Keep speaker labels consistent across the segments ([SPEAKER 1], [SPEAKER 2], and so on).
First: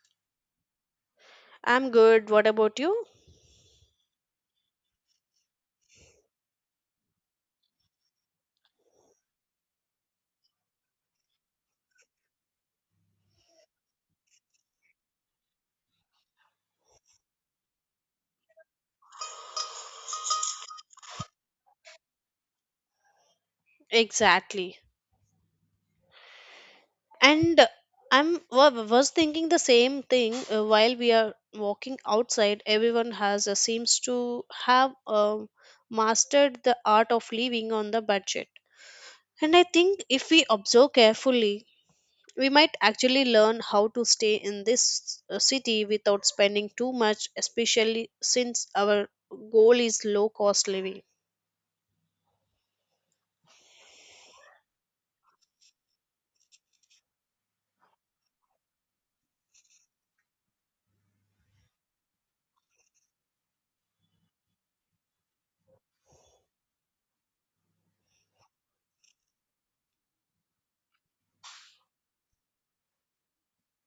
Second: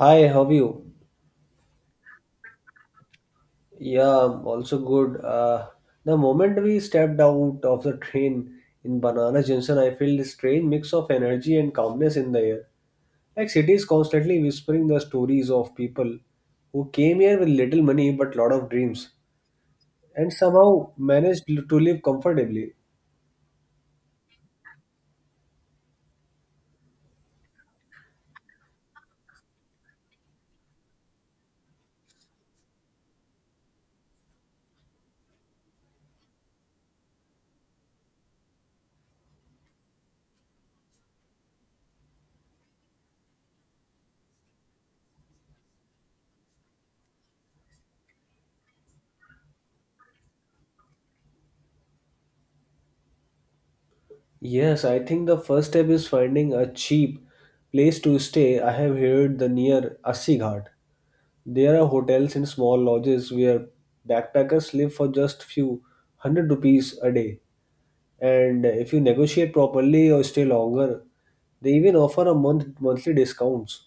[SPEAKER 1] Hi, how are you?
[SPEAKER 2] I'm good. What about you?
[SPEAKER 1] Yeah, I'm also good. The moment we stepped out of the train in Banana Junction, I felt a strange mix of energy and calmness in the air. Like city is constantly whispering the stories of people who came here with little money but lot of dreams and somehow managed to live comfortably.
[SPEAKER 2] Exactly. And I'm was thinking the same thing while we are walking outside. Everyone has seems to have mastered the art of living on the budget. And I think if we observe carefully, we might actually learn how to stay in this city without spending too much, especially since our goal is low cost living.
[SPEAKER 1] Yes, I think the first step is finding a cheap place to stay. I have heard the near Assi Ghat. There are hotels in small lodges where backpackers live for just few hundred rupees a day. And if you negotiate properly or stay longer, they even offer a month monthly discounts.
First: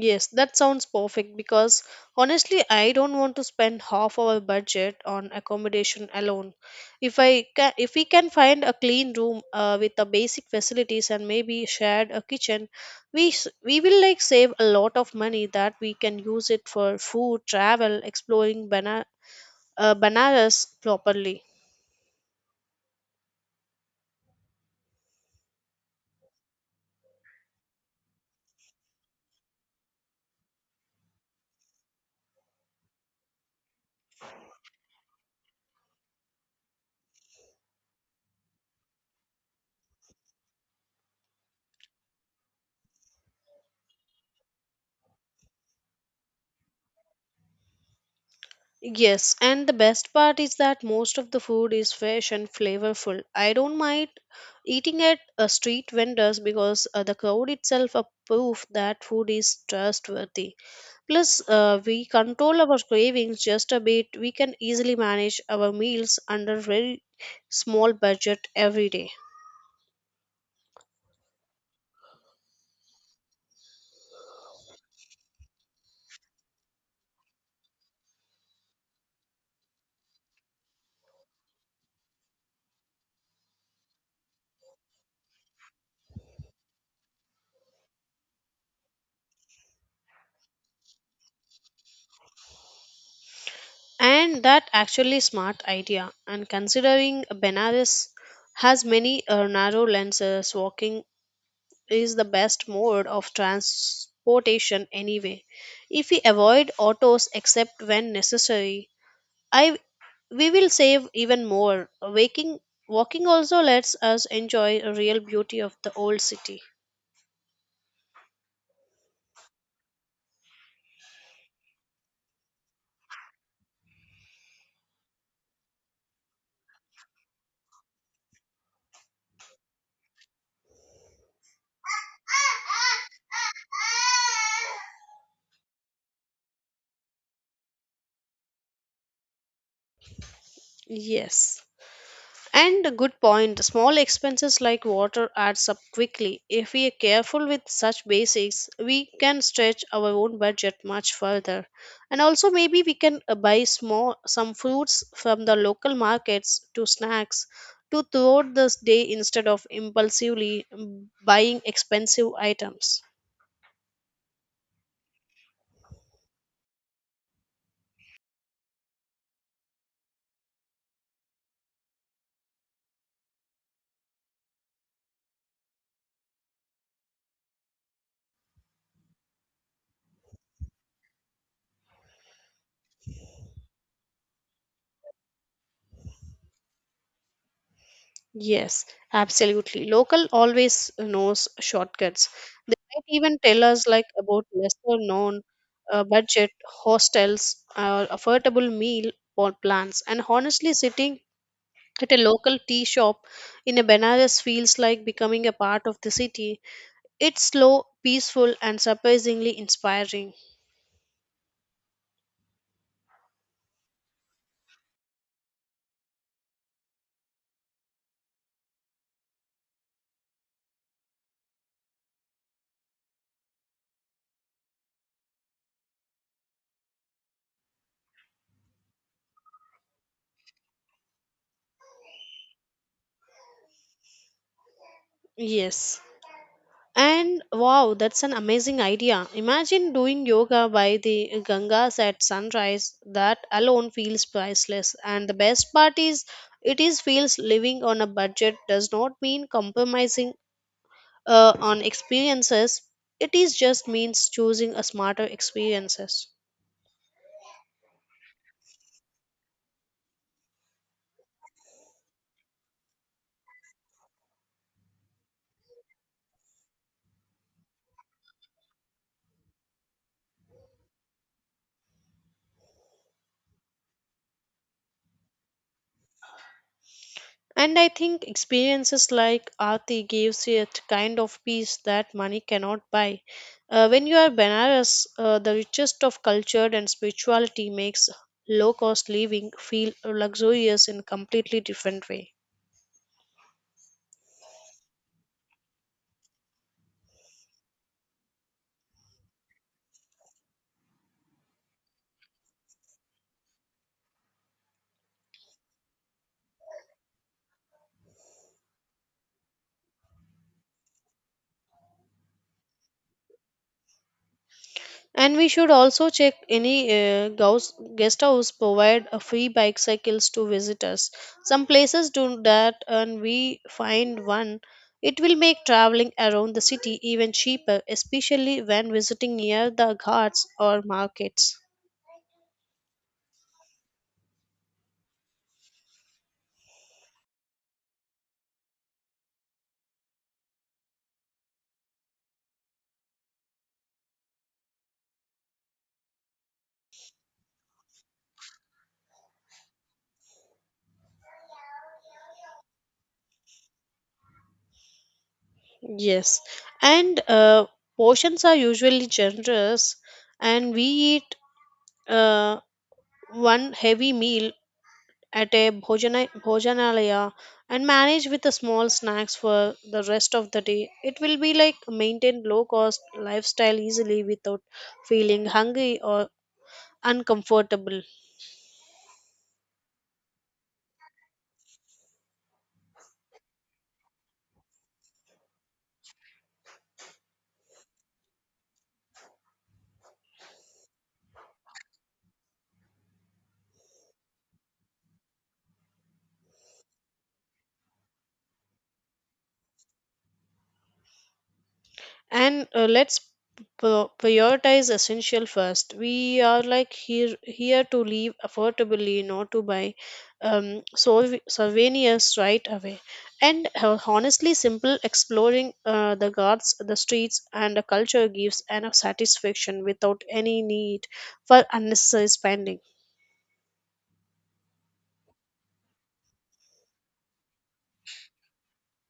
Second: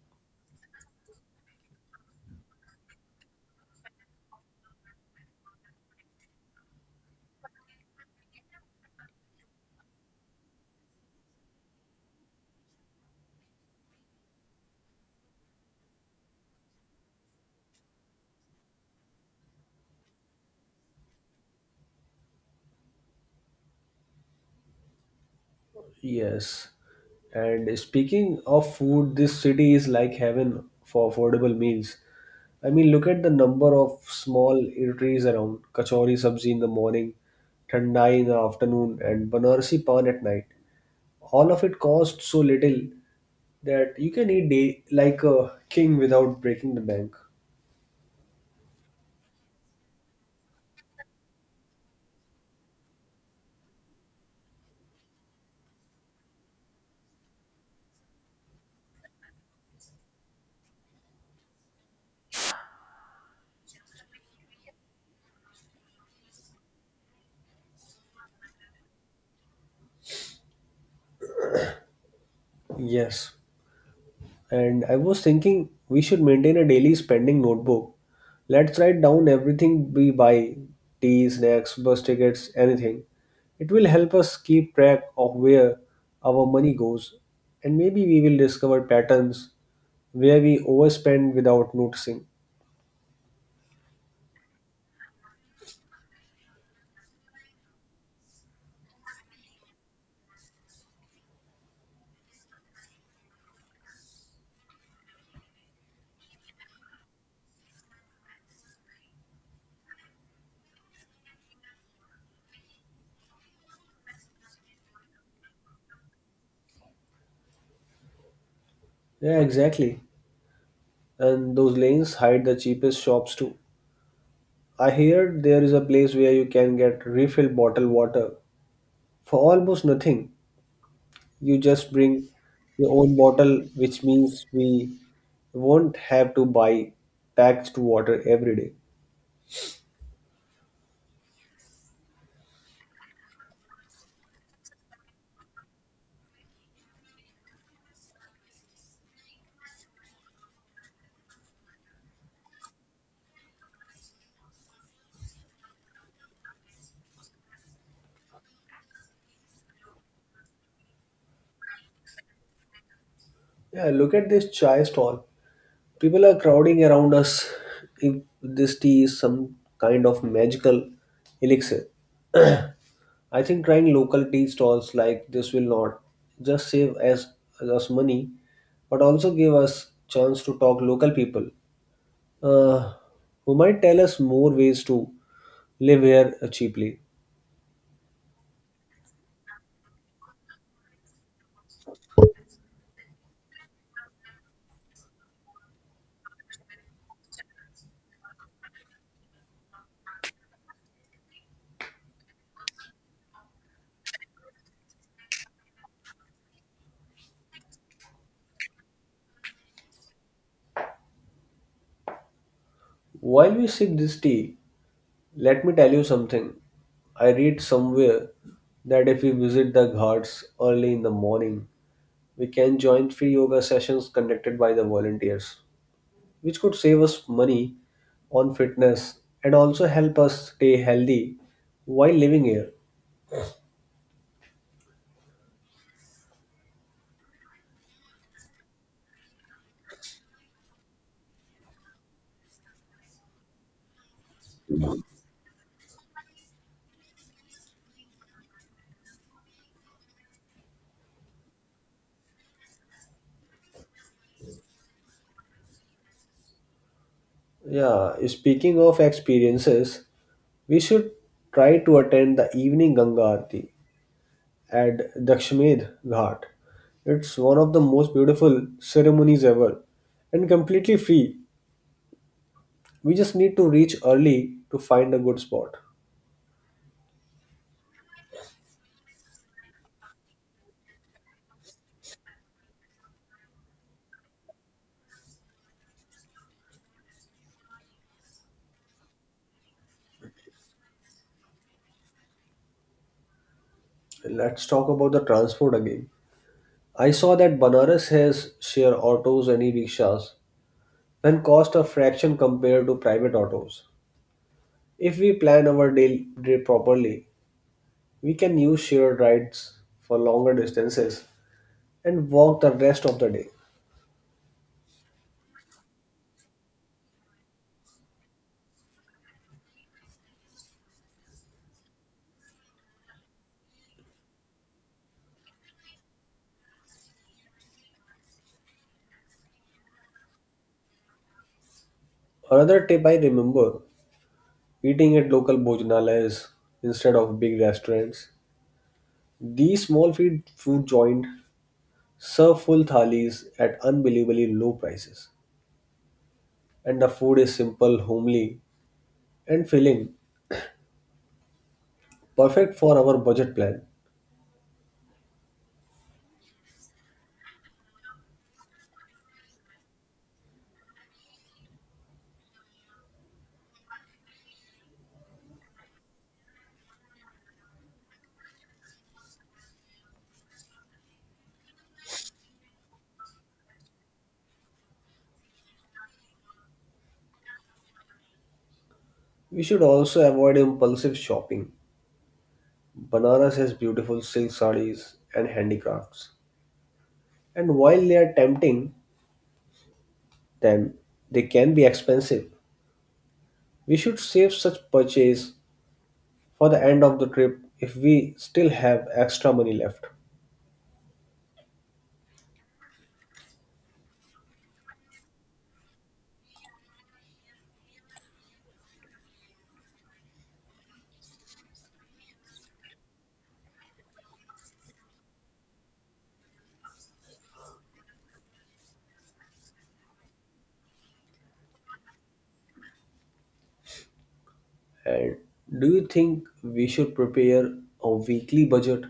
[SPEAKER 2] Yes, that sounds perfect because honestly, I don't want to spend half our budget on accommodation alone. If I ca- if we can find a clean room with the basic facilities and maybe shared a kitchen, we will like save a lot of money that we can use it for food, travel, exploring Banaras properly.
[SPEAKER 1] Yes. And speaking of food, this city is like heaven for affordable meals. I mean, look at the number of small eateries around. Kachori sabzi in the morning, thandai in the afternoon, and banarsi pan at night. All of it costs so little that you can eat day like a king without breaking the bank.
[SPEAKER 2] Yes, and the best part is that most of the food is fresh and flavorful. I don't mind eating at a street vendors because the crowd itself are proof that food is trustworthy. Plus, we control our cravings just a bit. We can easily manage our meals under very small budget every day.
[SPEAKER 1] Yes. And I was thinking we should maintain a daily spending notebook. Let's write down everything we buy tea, snacks, bus tickets, anything. It will help us keep track of where our money goes, and maybe we will discover patterns where we overspend without noticing.
[SPEAKER 2] And that actually smart idea. And considering Benares has many narrow lenses, walking is the best mode of transportation anyway. If we avoid autos except when necessary, I we will save even more. Waking walking also lets us enjoy the real beauty of the old city.
[SPEAKER 1] Yeah, exactly. And those lanes hide the cheapest shops too. I hear there is a place where you can get refill bottled water for almost nothing. You just bring your own bottle, which means we won't have to buy packaged water every day.
[SPEAKER 2] Yes. And a good point. Small expenses like water adds up quickly. If we are careful with such basics, we can stretch our own budget much further. And also maybe we can buy small some fruits from the local markets to snacks to throughout this day instead of impulsively buying expensive items.
[SPEAKER 1] Yeah, look at this chai stall. People are crowding around us. If this tea is some kind of magical elixir. I think trying local tea stalls like this will not just save us money, but also give us chance to talk local people uh, who might tell us more ways to live here cheaply.
[SPEAKER 2] Yes, absolutely. Local always knows shortcuts. They might even tell us like about lesser known budget hostels, affordable meal or plans. And honestly, sitting at a local tea shop in a Benares feels like becoming a part of the city. It's slow, peaceful, and surprisingly inspiring.
[SPEAKER 1] While we sip this tea, let me tell you something. I read somewhere that if we visit the ghats early in the morning, we can join free yoga sessions conducted by the volunteers, which could save us money on fitness and also help us stay healthy while living here.
[SPEAKER 2] Yes. And wow, that's an amazing idea. Imagine doing yoga by the Gangas at sunrise. That alone feels priceless. And the best part is, it is feels living on a budget does not mean compromising on experiences. It is just means choosing a smarter experiences.
[SPEAKER 1] Yeah, speaking of experiences, we should try to attend the evening Ganga Aarti at Dakshamed Ghat. It's one of the most beautiful ceremonies ever and completely free. We just need to reach early to find a good spot.
[SPEAKER 2] And I think experiences like Aarti gives you a kind of peace that money cannot buy. When you are Benares, the richest of culture and spirituality makes low cost living feel luxurious in completely different way.
[SPEAKER 1] Let's talk about the transport again. I saw that Banaras has share autos and e-rickshaws and cost a fraction compared to private autos. If we plan our day properly, we can use shared rides for longer distances and walk the rest of the day.
[SPEAKER 2] And we should also check any guest house provide a free bicycles to visitors. Some places do that, and we find one. It will make traveling around the city even cheaper, especially when visiting near the ghats or markets.
[SPEAKER 1] Another tip I remember: eating at local bhojanalayas instead of big restaurants, these small feed food joint serve full thalis at unbelievably low prices. And the food is simple, homely, and filling, perfect for our budget plan.
[SPEAKER 2] Yes, and portions are usually generous, and we eat uh, one heavy meal at a bhojanalaya and manage with the small snacks for the rest of the day. It will be like maintain low cost lifestyle easily without feeling hungry or uncomfortable.
[SPEAKER 1] We should also avoid impulsive shopping. Banaras has beautiful silk sarees and handicrafts. And while they are tempting, then they can be expensive. We should save such purchase for the end of the trip if we still have extra money left.
[SPEAKER 2] And let's prioritize essential first. We are like here to live affordably, not to buy souvenirs right away. And honestly, simple exploring the guards, the streets, and the culture gives enough satisfaction without any need for unnecessary spending.
[SPEAKER 1] And do you think we should prepare a weekly budget?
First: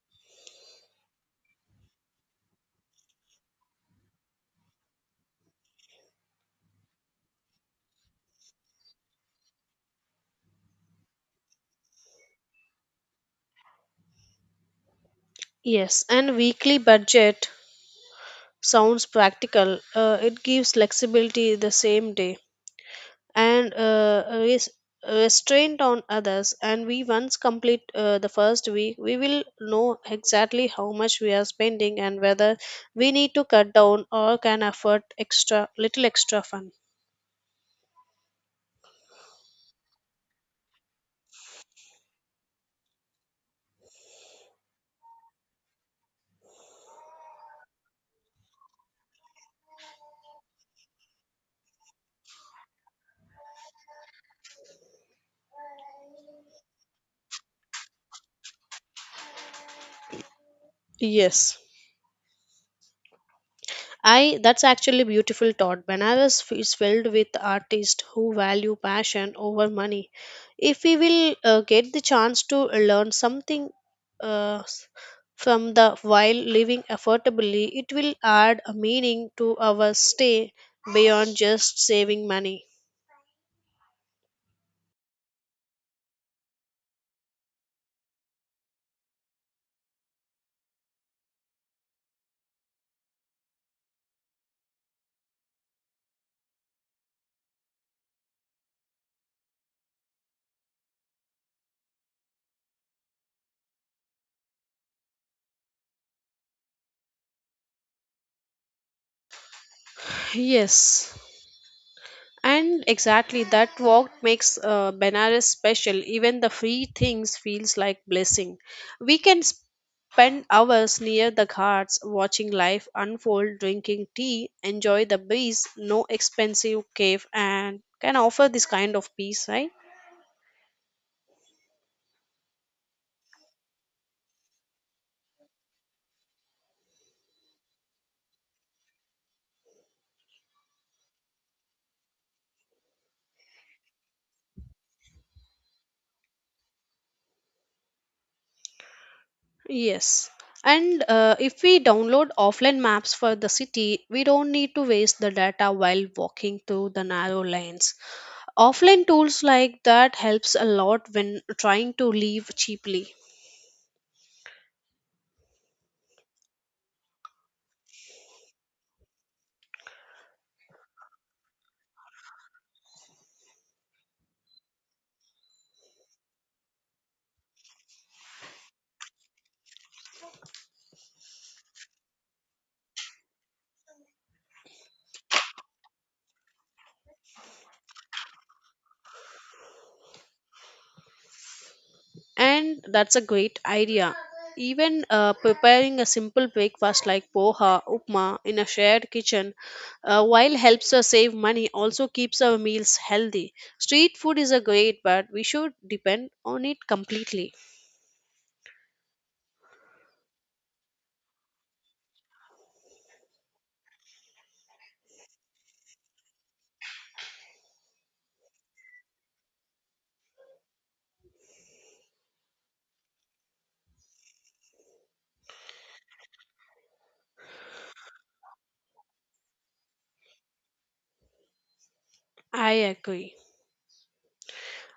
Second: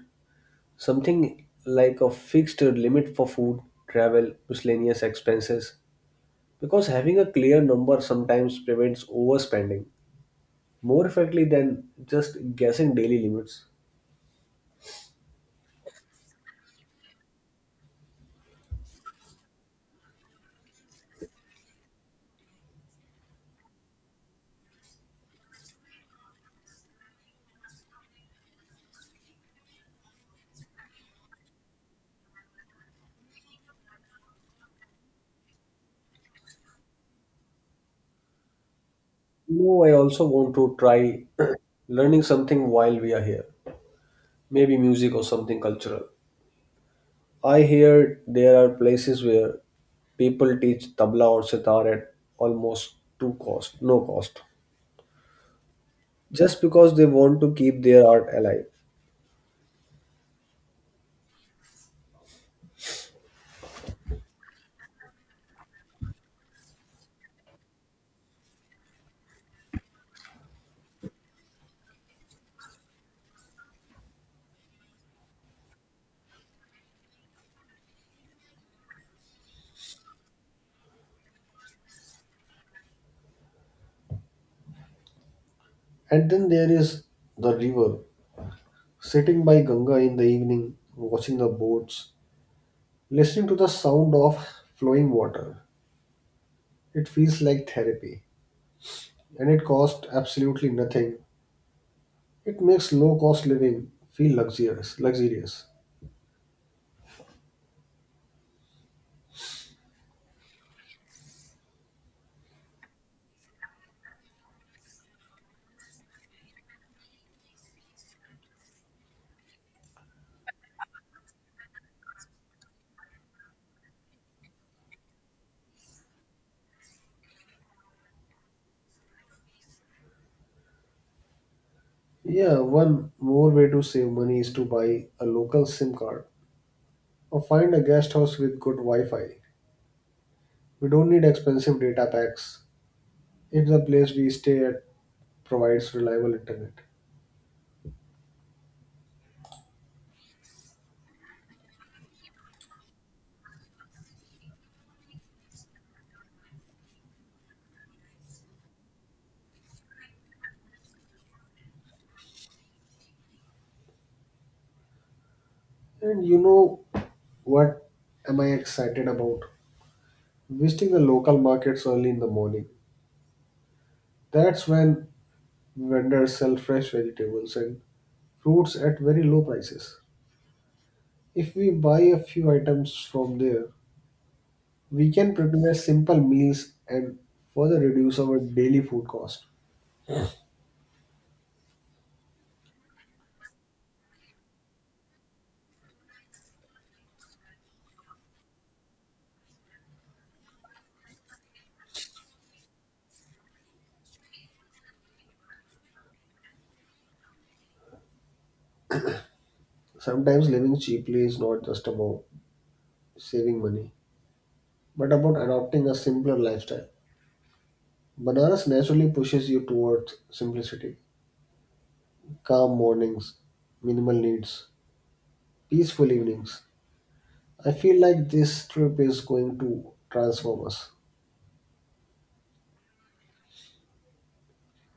[SPEAKER 1] Something like a fixed limit for food, travel, miscellaneous expenses? Because having a clear number sometimes prevents overspending more effectively than just guessing daily limits.
[SPEAKER 2] Yes, and weekly budget sounds practical. It gives flexibility the same day and restraint on others, and we once complete the first week, we will know exactly how much we are spending and whether we need to cut down or can afford extra little extra fun.
[SPEAKER 1] No, I also want to try learning something while we are here. Maybe music or something cultural. I hear there are places where people teach tabla or sitar at almost to cost, no cost, just because they want to keep their art alive.
[SPEAKER 2] Yes, I that's actually beautiful thought. Banaras is filled with artists who value passion over money. If we will get the chance to learn something uh, s- from the while living affordably, it will add a meaning to our stay beyond just saving money.
[SPEAKER 1] And then there is the river, sitting by Ganga in the evening, watching the boats, listening to the sound of flowing water. It feels like therapy, and it costs absolutely nothing. It makes low cost living feel luxurious.
[SPEAKER 2] Yes. And exactly that walk makes benares special. Even the free things feels like blessing. We can spend hours near the ghats watching life unfold, drinking tea, enjoy the breeze. No expensive cave and can offer this kind of peace, right?
[SPEAKER 1] Yeah, one more way to save money is to buy a local SIM card or find a guest house with good Wi-Fi. We don't need expensive data packs if the place we stay at provides reliable internet.
[SPEAKER 2] Yes. And if we download offline maps for the city, we don't need to waste the data while walking through the narrow lanes. Offline tools like that helps a lot when trying to leave cheaply.
[SPEAKER 1] And you know what am I excited about? Visiting the local markets early in the morning. That's when vendors sell fresh vegetables and fruits at very low prices. If we buy a few items from there, we can prepare simple meals and further reduce our daily food cost.
[SPEAKER 2] And that's a great idea. Even preparing a simple breakfast like poha, upma in a shared kitchen, while helps us save money, also keeps our meals healthy. Street food is a great, but we should depend on it completely.
[SPEAKER 1] Sometimes living cheaply is not just about saving money, but about adopting a simpler lifestyle. Banaras naturally pushes you towards simplicity, calm mornings, minimal needs, peaceful evenings. I feel like this trip is going to transform us.
[SPEAKER 2] I agree.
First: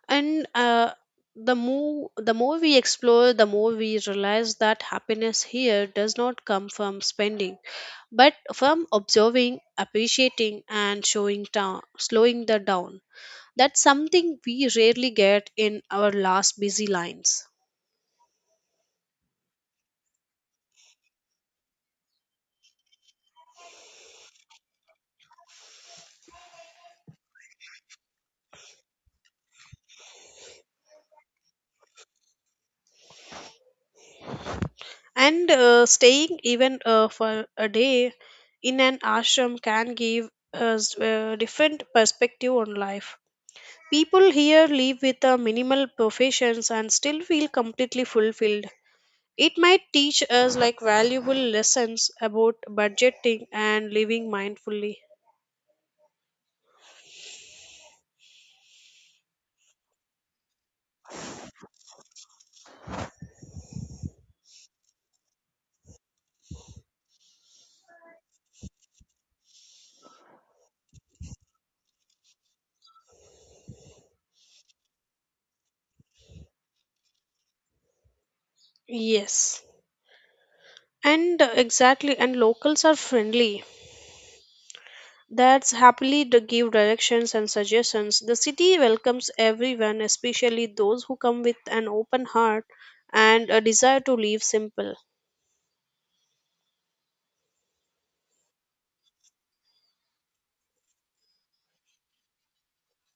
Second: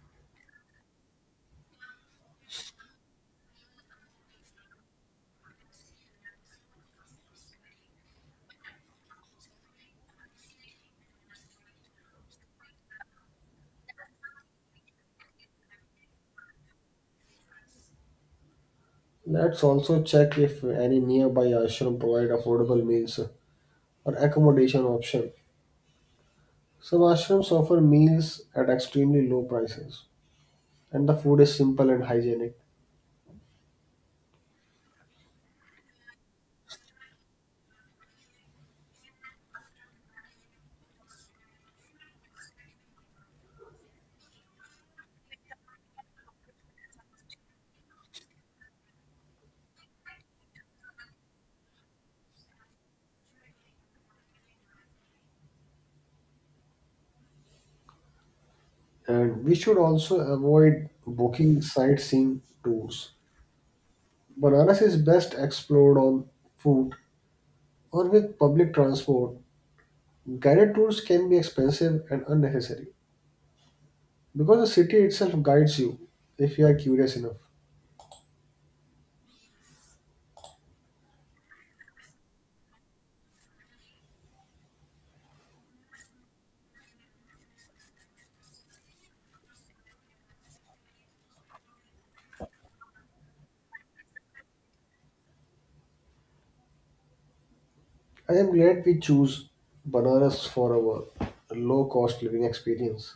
[SPEAKER 2] And the more we explore, the more we realize that happiness here does not come from spending, but from observing, appreciating, and showing down, slowing the down. That's something we rarely get in our last busy lines.
[SPEAKER 1] Let's also check if any nearby ashram provide affordable meals or accommodation option. Some ashrams offer meals at extremely low prices, and the food is simple and hygienic.
[SPEAKER 2] And Staying even for a day in an ashram can give us a different perspective on life. People here live with a minimal professions and still feel completely fulfilled. It might teach us like valuable lessons about budgeting and living mindfully.
[SPEAKER 1] And we should also avoid booking sightseeing tours. Banaras is best explored on foot or with public transport. Guided tours can be expensive and unnecessary because the city itself guides you if you are curious enough.
[SPEAKER 2] Yes. And exactly, and locals are friendly. That's happily to give directions and suggestions. The city welcomes everyone, especially those who come with an open heart and a desire to live simple.
[SPEAKER 1] I am glad we choose Banaras for our low cost living experience.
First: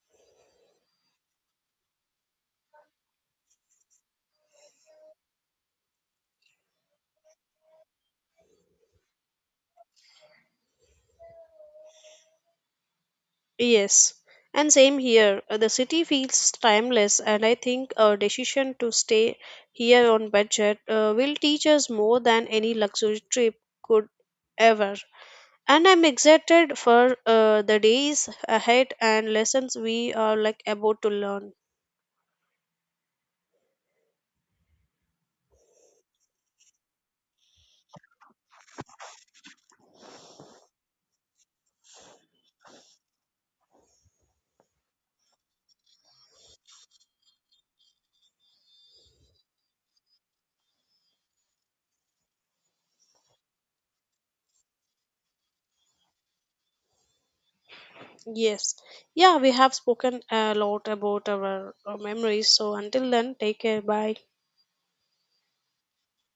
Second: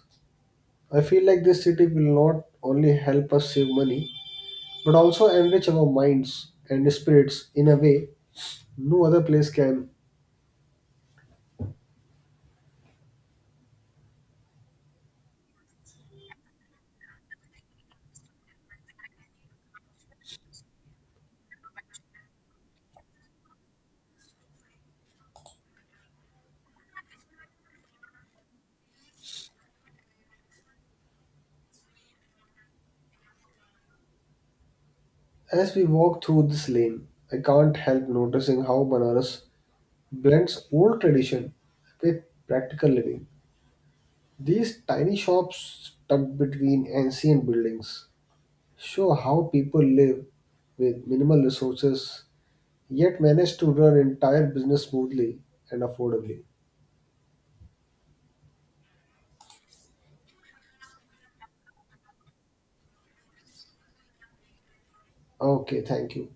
[SPEAKER 1] I feel like this city will not only help us save money but also enrich our minds and spirits in a way no other place can.
[SPEAKER 2] Yes, and same here. The city feels timeless, and I think our decision to stay here on budget will teach us more than any luxury trip could ever. And I'm excited for the days ahead and lessons we are like about to learn.
[SPEAKER 1] As we walk through this lane, I can't help noticing how Banaras blends old tradition with practical living. These tiny shops tucked between ancient buildings show how people live with minimal resources yet manage to run entire business smoothly and affordably.
[SPEAKER 2] Yes, yeah, we have spoken a lot about our memories. So until then, take care. Bye.
[SPEAKER 1] Okay, thank you.